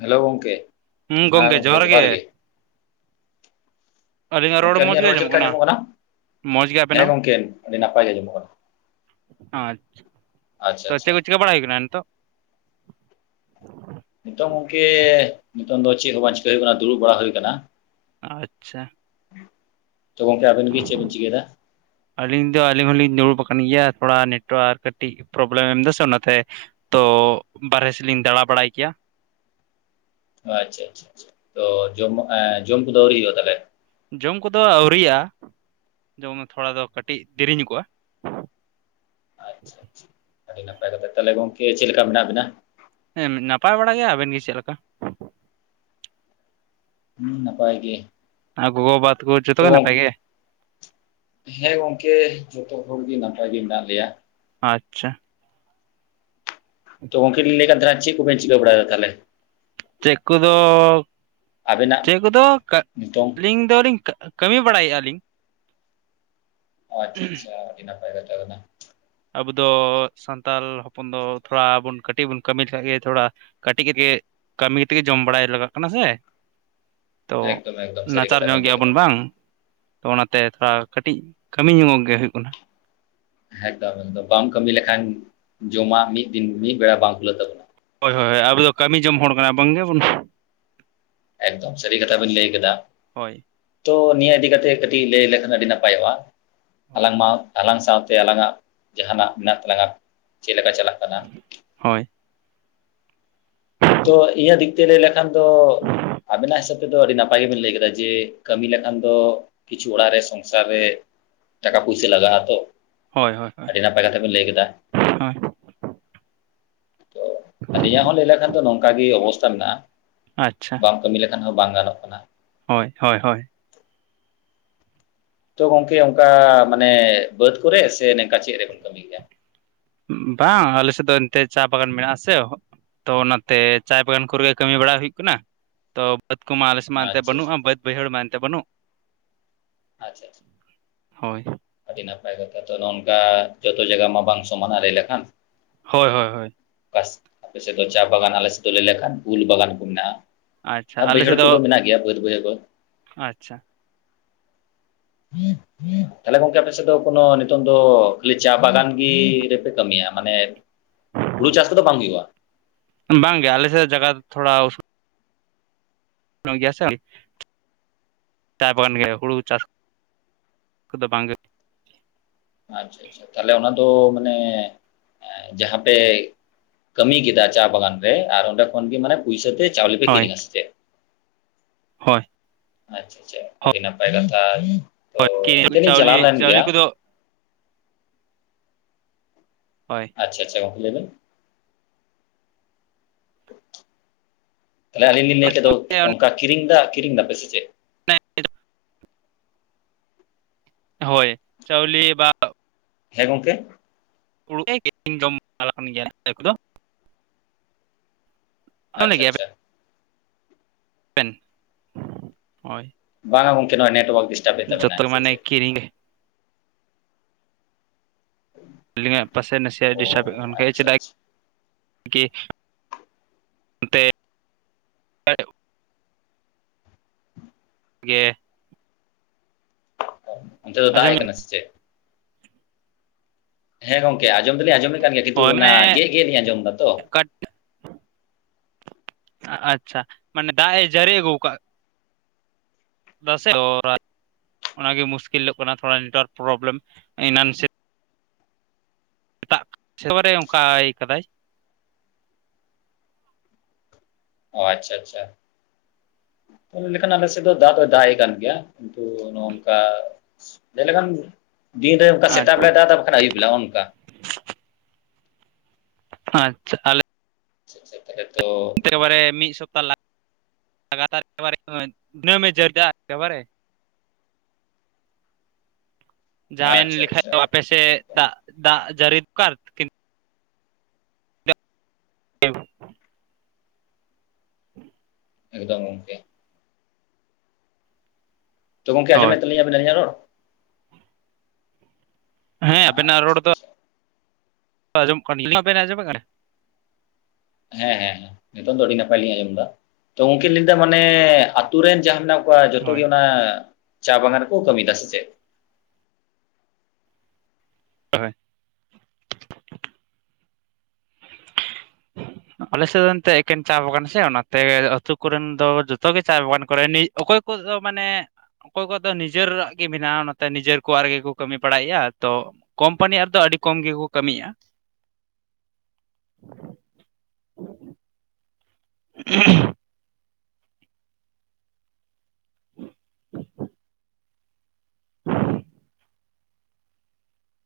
Hello ᱜᱚᱝᱠᱮ ᱦᱮᱸ ᱜᱚᱝᱠᱮ ᱡᱚᱦᱟᱨ ᱜᱮ ᱜᱚᱝᱠᱮ ᱟᱹᱞᱤᱧᱟᱜ ᱨᱚᱲ ᱪᱮᱫ ᱞᱮᱠᱟ ᱟᱸᱡᱚᱢᱚᱜ ᱠᱟᱱᱟ? ᱢᱚᱸᱡᱽ ᱜᱮ ᱟᱵᱮᱱ ᱦᱮᱸ ᱜᱚᱝᱠᱮ ᱟᱹᱰᱤ ᱱᱟᱯᱟᱭ ᱜᱮ ᱟᱸᱡᱚᱢᱚᱜ ᱠᱟᱱᱟ᱾ ᱟᱪᱪᱷᱟ ᱟᱪᱪᱷᱟ ᱛᱚ ᱪᱮᱫ ᱟᱪᱪᱷᱟ ᱠᱚ ᱪᱤᱠᱟᱹ ᱵᱟᱲᱟᱭ ᱦᱩᱭᱩᱜ ᱠᱟᱱᱟ ᱱᱤᱛᱚᱜ? ᱱᱤᱛᱚᱝ ᱜᱚᱝᱠᱮ ᱱᱤᱛᱚᱝ ᱫᱚ ᱪᱮᱫ ᱦᱚᱸ ᱵᱟᱝ ᱪᱤᱠᱟᱹᱭ ᱦᱩᱭᱩᱜ ᱠᱟᱱᱟ ᱫᱩᱲᱩᱵ ᱵᱟᱲᱟ ᱦᱩᱭ ᱠᱟᱱᱟ᱾ ᱟᱪᱪᱷᱟ ᱛᱚ ᱜᱚᱝᱠᱮ ᱟᱵᱤᱱ ᱜᱮ ᱪᱮᱫ ᱵᱮᱱ ᱪᱤᱠᱟᱹᱭᱫᱟ? ᱟᱹᱞᱤᱧ ᱫᱚ ᱟᱹᱞᱤᱧ ᱦᱚᱞᱤᱧ ᱫᱩᱲᱩᱵ ᱟᱠᱟᱱ ᱜᱮᱭᱟ ᱛᱷᱚᱲᱟ ᱱᱮᱴᱳᱣᱟᱨᱠ ᱠᱟᱹᱴᱤᱡ ᱯᱨᱚᱵᱞᱮᱢ ᱮᱢ ᱮᱫᱟ ᱚᱱᱟᱛᱮ ᱛᱚ ᱵᱟᱨᱦᱮ ᱥᱮᱫ ᱞᱤᱧ ᱫᱟᱬᱟ ᱵᱟᱲᱟᱭ ᱜᱮᱭᱟ ᱟᱪᱪᱷᱟ ᱟᱪᱪᱷᱟ ᱟᱪᱪᱷᱟ ᱛᱚ ᱡᱚᱢ ᱮᱸ ᱡᱚᱢ ᱠᱚᱫᱚ ᱟᱹᱣᱨᱤ ᱦᱩᱭᱩᱜᱼᱟ ᱛᱟᱞᱦᱮ? ᱡᱚᱢ ᱠᱚᱫᱚ ᱟᱣᱨᱤᱭᱟᱜ-ᱟ ᱡᱚᱢ ᱛᱷᱚᱲᱟ ᱫᱚ ᱠᱟᱹᱴᱤᱡ ᱫᱮᱨᱤ ᱧᱚᱜᱚᱜᱼᱟ᱾ ᱟᱪᱷᱟ ᱟᱪᱷᱟ ᱟᱹᱰᱤ ᱱᱟᱯᱟᱭ ᱠᱟᱛᱷᱟ, ᱛᱟᱦᱞᱮ ᱜᱚᱝᱠᱮ ᱪᱮᱫ ᱞᱮᱠᱟ ᱢᱮᱱᱟᱜ ᱵᱮᱱᱟ? ᱦᱮᱸ ᱱᱟᱯᱟᱭ ᱵᱟᱲᱟ ᱜᱮᱭᱟ, ᱟᱵᱮᱱ ᱜᱮ ᱪᱮᱫ ᱞᱮᱠᱟ? ᱦᱩᱸ ᱱᱟᱯᱟᱭ ᱜᱮ᱾ ᱟ ᱜᱚᱜᱚ ᱵᱟᱵᱟ ᱛᱟᱠᱚ ᱡᱚᱛᱚ ᱛᱚ ᱜᱮ ᱱᱟᱯᱟᱭ ᱜᱮ? ᱦᱮᱸ ᱜᱚᱝᱠᱮ ᱡᱚᱛᱚ ᱦᱚᱲᱜᱮ ᱱᱟᱯᱟᱭ ᱜᱮ ᱢᱮᱱᱟᱜ ᱞᱮᱭᱟ᱾ ᱟᱪᱪᱷᱟ᱾ ᱛᱚ ᱜᱚᱝᱠᱮ ᱞᱤᱧ ᱞᱟᱹᱭᱮᱫ ᱠᱟᱱ ᱛᱟᱦᱮᱱᱟ ᱛᱚᱵᱮ ᱪᱮᱫ ᱠᱚᱵᱮᱱ ᱪᱤᱠᱟᱹ ᱵᱟᱲᱟᱭ ᱫᱟ ᱛᱟᱦᱮᱞᱮ? ᱪᱮᱫ ᱠᱚᱫᱚ ᱟᱵᱮᱱᱟᱜ ᱪᱮᱫ ᱠᱚᱫᱚ ᱱᱤᱛᱚᱝ ᱠᱟᱹᱞᱤᱧ ᱫᱚᱞᱤᱧ ᱠᱟᱹᱢᱤ ᱵᱟᱲᱟᱭᱮᱫᱼᱟ ᱞᱤᱧ᱾ ᱟᱪᱪᱷᱟ ᱟᱪᱪᱷᱟ ᱟᱰᱤ ᱱᱟᱯᱟᱭ ᱠᱟᱛᱷᱟ ᱠᱟᱱᱟ᱾ ᱟᱵᱚ ᱫᱚ ᱥᱟᱱᱛᱟᱞ ᱦᱚᱯᱚᱱ ᱫᱚ ᱛᱷᱚᱲᱟ ᱵᱚᱱ ᱠᱟᱹᱴᱤᱡ ᱵᱚᱱ ᱠᱟᱹᱢᱤ ᱞᱮᱠᱷᱟᱡ ᱜᱮ ᱛᱷᱚᱲᱟ ᱠᱟᱹᱴᱤᱡ ᱠᱟᱹᱢᱤ ᱛᱮᱜᱮ ᱡᱚᱢ ᱵᱟᱲᱟᱭ ᱞᱟᱜᱟᱜ ᱠᱟᱱᱟ ᱥᱮ [inaudible] ᱛᱚ ᱮᱠᱫᱚᱢ ᱥᱟᱹᱨᱤ ᱱᱟᱪᱟᱨ ᱠᱟᱛᱷᱟ ᱧᱚᱜ ᱵᱮᱱ ᱞᱟᱹᱭ ᱠᱮᱫᱟ ᱜᱮᱭᱟᱵᱚᱱ ᱵᱟᱝ ᱛᱚ ᱚᱱᱟᱛᱮ ᱛᱷᱚᱲᱟ ᱠᱟᱹᱴᱤᱡ ᱠᱟᱹᱢᱤ ᱧᱚᱜᱚᱜ ᱜᱮ ᱦᱩᱭᱩᱜ ᱠᱟᱱᱟ᱾ ᱦᱮᱛᱚ ᱵᱟᱢ ᱠᱟᱹᱢᱤ ᱞᱮᱠᱷᱟᱱ ᱡᱚᱢᱟᱜ ᱢᱤᱫ ᱫᱤᱱ ᱢᱤᱫ ᱵᱮᱲᱟ ᱵᱟᱝ ᱠᱩᱞᱟᱹᱜ ᱛᱟᱵᱚᱱᱟ ᱦᱳᱭ ᱦᱳᱭ ᱟᱵᱚ ᱫᱚ ᱠᱟᱹᱢᱤ ᱡᱚᱢ ᱦᱚᱲ ᱠᱟᱱᱟ ᱵᱟᱝᱜᱮ ᱵᱚᱱ ᱮᱠᱫᱚᱢ ᱥᱟᱹᱨᱤ ᱠᱟᱛᱷᱟ ᱵᱮᱱ ᱞᱟᱹᱭ ᱠᱮᱫᱟ᱾ ᱦᱳᱭ ᱛᱚ ᱱᱤᱭᱟᱹ ᱤᱫᱤ ᱠᱟᱛᱮᱜ ᱠᱟᱹᱴᱤᱡ ᱞᱟᱹᱭ ᱞᱮᱠᱷᱟᱱ ᱟᱹᱰᱤ ᱱᱟᱯᱟᱭᱚᱜᱼᱟ ᱦᱳᱭ ᱟᱞᱟᱝᱢᱟ ᱟᱞᱟᱝ ᱥᱟᱶᱛᱮ ᱟᱞᱟᱝᱟᱜ ᱡᱟᱦᱟᱱᱟᱜ ᱢᱮᱱᱟᱜ ᱛᱟᱞᱟᱝᱟ ᱪᱮᱫ ᱞᱮᱠᱟ ᱪᱟᱞᱟᱜ ᱠᱟᱱᱟ? ᱦᱳᱭ ᱛᱚ ᱤᱭᱟᱹ ᱫᱤᱠ ᱛᱮ ᱞᱟᱹᱭ ᱞᱮᱠᱷᱟᱱ ᱫᱚ ᱟᱵᱮᱱᱟᱜ ᱦᱤᱥᱟᱹᱵ ᱛᱮᱫᱚ ᱟᱹᱰᱤ ᱱᱟᱯᱟᱭ ᱜᱮᱵᱮᱱ ᱞᱟᱹᱭ ᱠᱟᱫᱟ ᱡᱮ ᱠᱟᱹᱢᱤ ᱞᱮᱠᱷᱟᱱ ᱫᱚ ᱠᱤᱪᱷᱩ ᱚᱲᱟᱜ ᱨᱮ ᱥᱚᱝᱥᱟᱨ ᱨᱮ ᱴᱟᱠᱟ ᱯᱚᱭᱥᱟᱹ ᱞᱟᱜᱟᱜ-ᱟ ᱛᱚ ᱦᱳᱭ ᱦᱳᱭ ᱦᱳᱭ ᱟᱹᱰᱤ ᱱᱟ ᱠᱟᱛᱮᱷᱟ ᱯᱮ ᱞᱟᱹᱭ ᱠᱮᱫᱟ ᱦᱳᱭ ᱛᱚ ᱤᱧᱟᱹᱜ ᱦᱚᱸ ᱞᱟᱹᱭ ᱞᱮᱠᱷᱟᱱ ᱫᱚ ᱱᱚᱝᱠᱟ ᱜᱮ ᱚᱵᱚᱥᱛᱛᱟ ᱢᱮᱱᱟᱜᱼᱟ ᱟᱪᱪᱷᱟ ᱵᱟᱢ ᱠᱟᱹᱢᱤ ᱞᱮᱠᱷᱟᱱ ᱦᱚᱸ ᱵᱟᱝ ᱜᱟᱱᱚᱜ ᱠᱟᱱᱟ᱾ ᱦᱳᱭ ᱦᱳᱭ ᱦᱳᱭ ᱛᱚ ᱜᱚᱝᱠᱮ ᱚᱱᱠᱟ ᱢᱟᱱᱮ ᱵᱟᱹᱫᱽ ᱠᱚᱨᱮ ᱥᱮ ᱱᱚᱝᱠᱟ ᱪᱮᱫ ᱨᱮᱵᱚᱱ ᱠᱟᱹᱢᱤ ᱜᱮᱭᱟ? ᱵᱟᱝ ᱟᱞᱮᱥᱮᱫ ᱫᱚ ᱮᱱᱛᱮᱜ ᱪᱟ ᱵᱟᱜᱟᱱ ᱢᱮᱱᱟᱜ ᱟᱥᱮ ᱛᱚ ᱚᱱᱟᱛᱮ ᱪᱟᱭ ᱵᱟᱜᱟᱱ ᱠᱚᱨᱮ ᱠᱟᱹᱢᱤ ᱵᱟᱲᱟ ᱦᱩᱭᱩᱜ ᱠᱟᱱᱟ ᱛᱚ ᱵᱟᱹᱫᱽ ᱠᱚ ᱢᱟ ᱟᱞᱮᱥᱮᱡᱽ ᱢᱮᱱᱛᱮ ᱟᱪᱪᱷᱟ ᱵᱟᱹᱱᱩᱜᱼᱟ ᱟᱪᱪᱷᱟ ᱵᱟᱹᱫ ᱵᱟᱹᱭᱦᱟᱹᱲ ᱢᱮᱱᱟᱱᱛᱮ ᱵᱟᱹᱱᱩᱜ ᱟᱪᱪᱷᱟ ᱟᱪᱪᱷᱟ ᱦᱳᱭ ᱟᱹᱰᱤ ᱱᱟᱯᱟᱭ ᱠᱟᱛᱷᱟ ᱛᱚ ᱱᱚᱝᱠᱟ ᱡᱚᱛᱚ ᱡᱟᱭᱜᱟ ᱢᱟ ᱵᱟᱝ ᱥᱚᱢᱟᱱᱟ ᱞᱟᱹᱭ ᱞᱮᱠᱷᱟᱱ ᱦᱳᱭ ᱦᱳᱭ ᱦᱳᱭ ᱵᱟᱥ ᱟᱯᱮ ᱥᱮᱫ ᱫᱚ ᱪᱟ ᱵᱟᱜᱟᱱ ᱟᱞᱮ ᱥᱮᱫ ᱫᱚ ᱞᱟᱹᱭ ᱞᱮᱠᱷᱟᱱ ᱩᱞ ᱵᱟᱜᱟᱱ ᱠᱚ ᱢᱮᱱᱟᱜᱼᱟ ᱟᱪᱪᱷᱟ ᱟᱨ ᱟᱞᱮ ᱵᱟᱹᱭᱦᱟᱹᱲ ᱥᱮᱫ ᱠᱚᱫᱚ ᱫᱚ ᱢᱮᱱᱟᱜ ᱜᱮᱭᱟ ᱵᱟᱹᱫᱽ ᱵᱟᱹᱭᱦᱟᱹᱲ ᱠᱚ᱾ ᱟᱪᱪᱷᱟ [unintelligible] ᱛᱟᱦᱞᱮ ᱜᱚᱝᱠᱮ ᱟᱯᱮ ᱥᱮᱫ ᱫᱚ ᱠᱳᱱᱳ ᱱᱤᱛᱚᱝ ᱫᱚ ᱠᱷᱟᱹᱞᱤ ᱪᱟ ᱵᱟᱜᱟᱱ ᱜᱮ ᱨᱮᱯᱮ ᱠᱟᱹᱢᱤᱭᱟ ᱢᱟᱱᱮ ᱦᱩᱲᱩ ᱪᱟᱥ ᱠᱚ ᱫᱚ ᱵᱟᱝ ᱦᱩᱭᱩᱜᱼᱟ ᱵᱟᱝ ᱜᱮ ᱟᱞᱮᱥᱮᱫ ᱡᱟᱜᱟ ᱛᱷᱚᱲᱟ ᱜᱮᱭᱟ ᱥᱮ ᱪᱟ ᱵᱟᱜᱟᱱ ᱜᱮ ᱦᱩᱲᱩ ᱪᱟᱥ ᱠᱚᱫᱚ ᱵᱟᱝᱜᱮ ᱟᱪᱪᱷᱟ ᱟᱪᱪᱷᱟ ᱛᱟᱦᱞᱮ ᱚᱱᱟ ᱫᱚ ᱢᱟᱱᱮ ᱡᱟᱦᱟᱸ ᱯᱮ ᱠᱟᱹᱢᱤ ᱠᱮᱫᱟ ᱪᱟ ᱵᱟᱜᱟᱱ ᱨᱮ ᱟᱨ ᱚᱸᱰᱮ ᱠᱷᱚᱱᱜ ᱢᱟᱱᱮ ᱯᱩᱭᱥᱟᱹᱛᱮ ᱪᱟᱣᱞᱮ ᱯᱮ ᱦᱳᱭ ᱠᱤᱨᱤᱟ ᱥᱮ ᱪᱮᱫ ᱦᱳᱭ ᱟᱪᱪᱷᱟ ᱟᱪᱪᱷᱟ ᱟᱹᱰᱤ ᱱᱟᱯᱟᱭ ᱠᱟᱛᱷᱟ ᱛᱚ ᱚᱱᱛᱮ ᱦᱳᱭ ᱞᱤᱧ ᱪᱟᱞᱟᱣ ᱪᱟᱣᱞᱮ ᱞᱮᱱ ᱜᱮᱭᱟ ᱪᱟᱣᱞᱮ ᱠᱚᱫᱚ ᱦᱳᱭ ᱟᱪᱪᱷᱟ ᱟᱪᱪᱷᱟ ᱜᱚᱢᱠᱮ ᱞᱟᱹᱭᱵᱮᱱ ᱛᱟᱦᱚᱞᱮ ᱟᱹᱞᱤᱧ ᱞᱤᱧ ᱞᱟᱹᱭ ᱠᱮᱫᱟ ᱚᱱᱠᱟ ᱠᱤᱨᱤᱧ ᱮᱫᱟ ᱠᱤᱨᱤᱧ ᱫᱟ ᱯᱮᱥᱮ ᱪᱮᱫ? [unintelligible] ᱦᱳᱭ ᱪᱟᱣᱞᱤ ᱵᱟ ᱦᱮᱸ ᱜᱚᱢᱠᱮ ᱩᱲᱩᱜ [unintelligible] ᱮᱧ ᱡᱚᱢ ᱵᱟᱲᱟ ᱠᱟᱱ ᱜᱮᱭᱟ ᱟ ᱠᱚᱫᱚ ᱡᱚᱢ ᱟᱪᱪᱷᱟ ᱜᱮᱭᱟ ᱟᱪᱪᱷᱟ [unintelligible] ᱵᱟᱝ ᱜᱚᱝᱠᱮ ᱱᱚᱣᱟ ᱱᱮᱴᱣᱟᱨᱠ ᱰᱤᱥᱴᱟᱵᱮᱫ ᱛᱟᱵᱮᱱᱟ ᱡᱚᱛᱚ ᱥᱮ ᱢᱟᱱᱮ ᱪᱮᱫ ᱠᱤᱨᱤᱧ ᱜᱮ ᱟᱹᱞᱤᱧᱟᱜ ᱯᱟᱥᱮ ᱱᱟᱥᱮ ᱚ ᱰᱤᱥᱴᱟᱵᱮᱫ ᱠᱟᱱ ᱜᱮ ᱟᱪᱪᱷᱟ ᱪᱮᱫᱟᱜ ᱟᱪᱪᱷᱟ ᱠᱤ ᱛᱮ [unintelligible] ᱜᱮ ᱚᱱᱛᱮ ᱫᱚ ᱫᱟᱜ ᱟᱸᱡᱚᱢ ᱮᱜ ᱠᱟᱱᱟ ᱥᱮ ᱪᱮᱫ ᱦᱮᱸ ᱜᱚᱝᱠᱮ ᱟᱸᱚᱢ ᱫᱚᱞᱤᱧ ᱟᱸᱚᱢᱮᱫ ᱠᱟᱱ ᱜᱮᱭᱟ ᱠᱤᱱᱛᱩ ᱦᱳᱭ ᱚᱱᱟ ᱢᱟᱱᱮ ᱜᱮᱫ ᱜᱮᱫ ᱞᱤᱧ ᱟᱸᱚᱢ ᱮᱫᱟ ᱛᱚ ᱟᱪᱪᱷᱟ ᱢᱟᱱᱮ ᱫᱟᱭ ᱡᱟᱨᱤ ᱠᱟᱜ-ᱟ ᱚᱱᱟᱜᱮ [unintelligible] ᱢᱩᱥᱠᱤᱞᱚᱜ ᱠᱟᱱᱟ ᱛᱷᱚᱲᱟ ᱱᱮᱴᱣᱟᱨᱠ ᱯᱨᱚᱵᱞᱮᱢ ᱮᱱᱟᱱ ᱥᱮᱫ ᱫᱟᱜ ᱥᱮᱛᱟᱝ ᱨᱮ ᱚᱱᱠᱟᱭ ᱤᱭᱟ ᱠᱟᱫᱟᱭ ᱚ ᱟᱪᱪᱷᱟ ᱟᱪᱪᱷᱟ ᱞᱮᱠᱷᱟᱱ ᱟᱞᱮ ᱥᱮᱫ ᱫᱚ ᱫᱟᱜ ᱫᱚᱭ ᱫᱟᱜ ᱮ ᱠᱟᱱ ᱜᱮᱭᱟ ᱠᱤᱱᱛᱩ ᱱᱚᱜᱼ ᱱᱚᱝᱠᱟ ᱡᱮᱞᱮᱠᱷᱟᱱ ᱫᱤᱱᱨᱮ ᱚᱱᱠᱟ ᱥᱮᱛᱟᱜ ᱵᱮᱞᱟ ᱫᱟᱜ ᱮᱫᱟ ᱵᱟᱠᱷᱟᱱ ᱟᱹᱭᱩᱵ ᱵᱮᱞᱟᱜᱼ ᱱᱚᱝᱠᱟ ᱟᱪᱪᱷᱟ ᱛᱟᱦᱞᱮ ᱦᱤᱥᱟᱵ ᱠᱟᱛᱮ ᱛᱚ ᱮᱠᱮᱵᱟᱨᱮ ᱢᱤᱫ ᱥᱚᱯᱛᱟ ᱞᱟᱜᱟᱛᱟᱨ ᱮᱠᱮᱵᱟᱨᱮ ᱫᱤᱱᱟᱹᱢᱮ ᱡᱟᱹᱨᱡᱟᱜᱼᱟ ᱮᱠᱮᱵᱟᱨᱮ। ᱡᱟᱣᱟᱭᱮᱱ ᱟᱪᱪᱷᱟ ᱞᱮᱠᱷᱟᱡ ᱫᱚ ᱟᱪᱪᱷᱟ ᱟᱯᱮ ᱥᱮᱫ ᱫᱟᱜ ᱫᱟᱜ ᱡᱟᱲᱤ ᱫᱚᱠᱟᱫ [unintelligible] [inaudible] ᱮ ᱫᱚᱢ ᱜᱚᱝᱠᱮ ᱾ ᱛᱚ ᱜᱚᱝᱠᱮ ᱟᱡᱚᱢ ᱦᱳᱭ ᱮᱫ ᱛᱟᱞᱤᱧ ᱟᱵᱤᱱ ᱟᱞᱤᱧᱟᱠ ᱨᱚᱲ? ᱦᱮᱸ ᱟᱵᱮᱱᱟᱜ ᱟᱪᱪᱷᱟ ᱨᱚᱲ ᱫᱚ ᱼᱼ ᱟᱪᱪᱷᱟ ᱚᱢᱚᱢ ᱠᱟᱱᱜᱮᱭᱟ, ᱤᱧᱟᱜ ᱵᱤᱱ ᱟᱡᱚᱢ ᱮᱫ ᱠᱟᱱᱟ ᱦᱮᱸ ᱦᱮᱸ ᱱᱤᱛᱚᱝ ᱫᱚ ᱟᱹᱰᱤ ᱱᱟᱯᱟᱭ ᱞᱤᱧ ᱟᱸᱡᱚᱢ ᱫᱟ, ᱛᱚ ᱜᱚᱝᱠᱮ ᱞᱟᱹᱭᱫᱟ ᱢᱟᱱᱮ ᱟᱛᱩ ᱨᱮᱱ ᱡᱟ ᱢᱮᱱᱟᱜ ᱠᱚᱣᱟ ᱡᱚᱛᱚ ᱦᱳᱭ ᱜᱮ ᱚᱱᱟ ᱪᱟ ᱵᱟᱜᱟᱱ ᱨᱮᱠᱚ ᱠᱟᱹᱢᱤᱭᱮᱫᱟ ᱥᱮ ᱪᱮᱫ? ᱦᱳᱭ ᱾ [inaudible] ᱟᱞᱮᱥᱮᱱ ᱛᱮ ᱮᱠᱮᱱ ᱪᱟ ᱵᱟᱜᱟᱱ ᱥᱮ ᱚᱱᱟ ᱛᱮ, ᱟᱹᱛᱩ ᱠᱚᱨᱮᱱ ᱫᱚ ᱡᱚᱛᱳ ᱜᱮ ᱪᱟ ᱵᱟᱜᱟᱱ ᱠᱚᱨᱮ ᱱᱤᱡ ᱚᱠᱚᱭ ᱠᱚᱫᱳ ᱢᱟᱱᱮ ᱚᱠᱚᱭ ᱠᱚᱣᱟᱜ ᱫᱚ ᱱᱤᱡᱮᱨᱟᱜ ᱜᱮ ᱢᱮᱱᱟᱜᱼᱟ ᱱᱚᱛᱮ ᱱᱤᱡᱮᱨ ᱠᱚᱣᱟᱜ ᱨᱮᱜᱮ ᱠᱚ ᱠᱟᱹᱢᱤ ᱵᱟᱲᱟᱭᱮᱫᱼᱟ ᱛᱚ ᱠᱳᱢᱯᱟᱱᱤ ᱨᱮᱭᱟᱜ ᱫᱚ ᱟᱹᱰᱤ ᱠᱚᱢ ᱜᱮᱠᱚ ᱠᱟᱹᱢᱤᱭᱟ [inaudible] [unintelligible] [inaudible] [inaudible]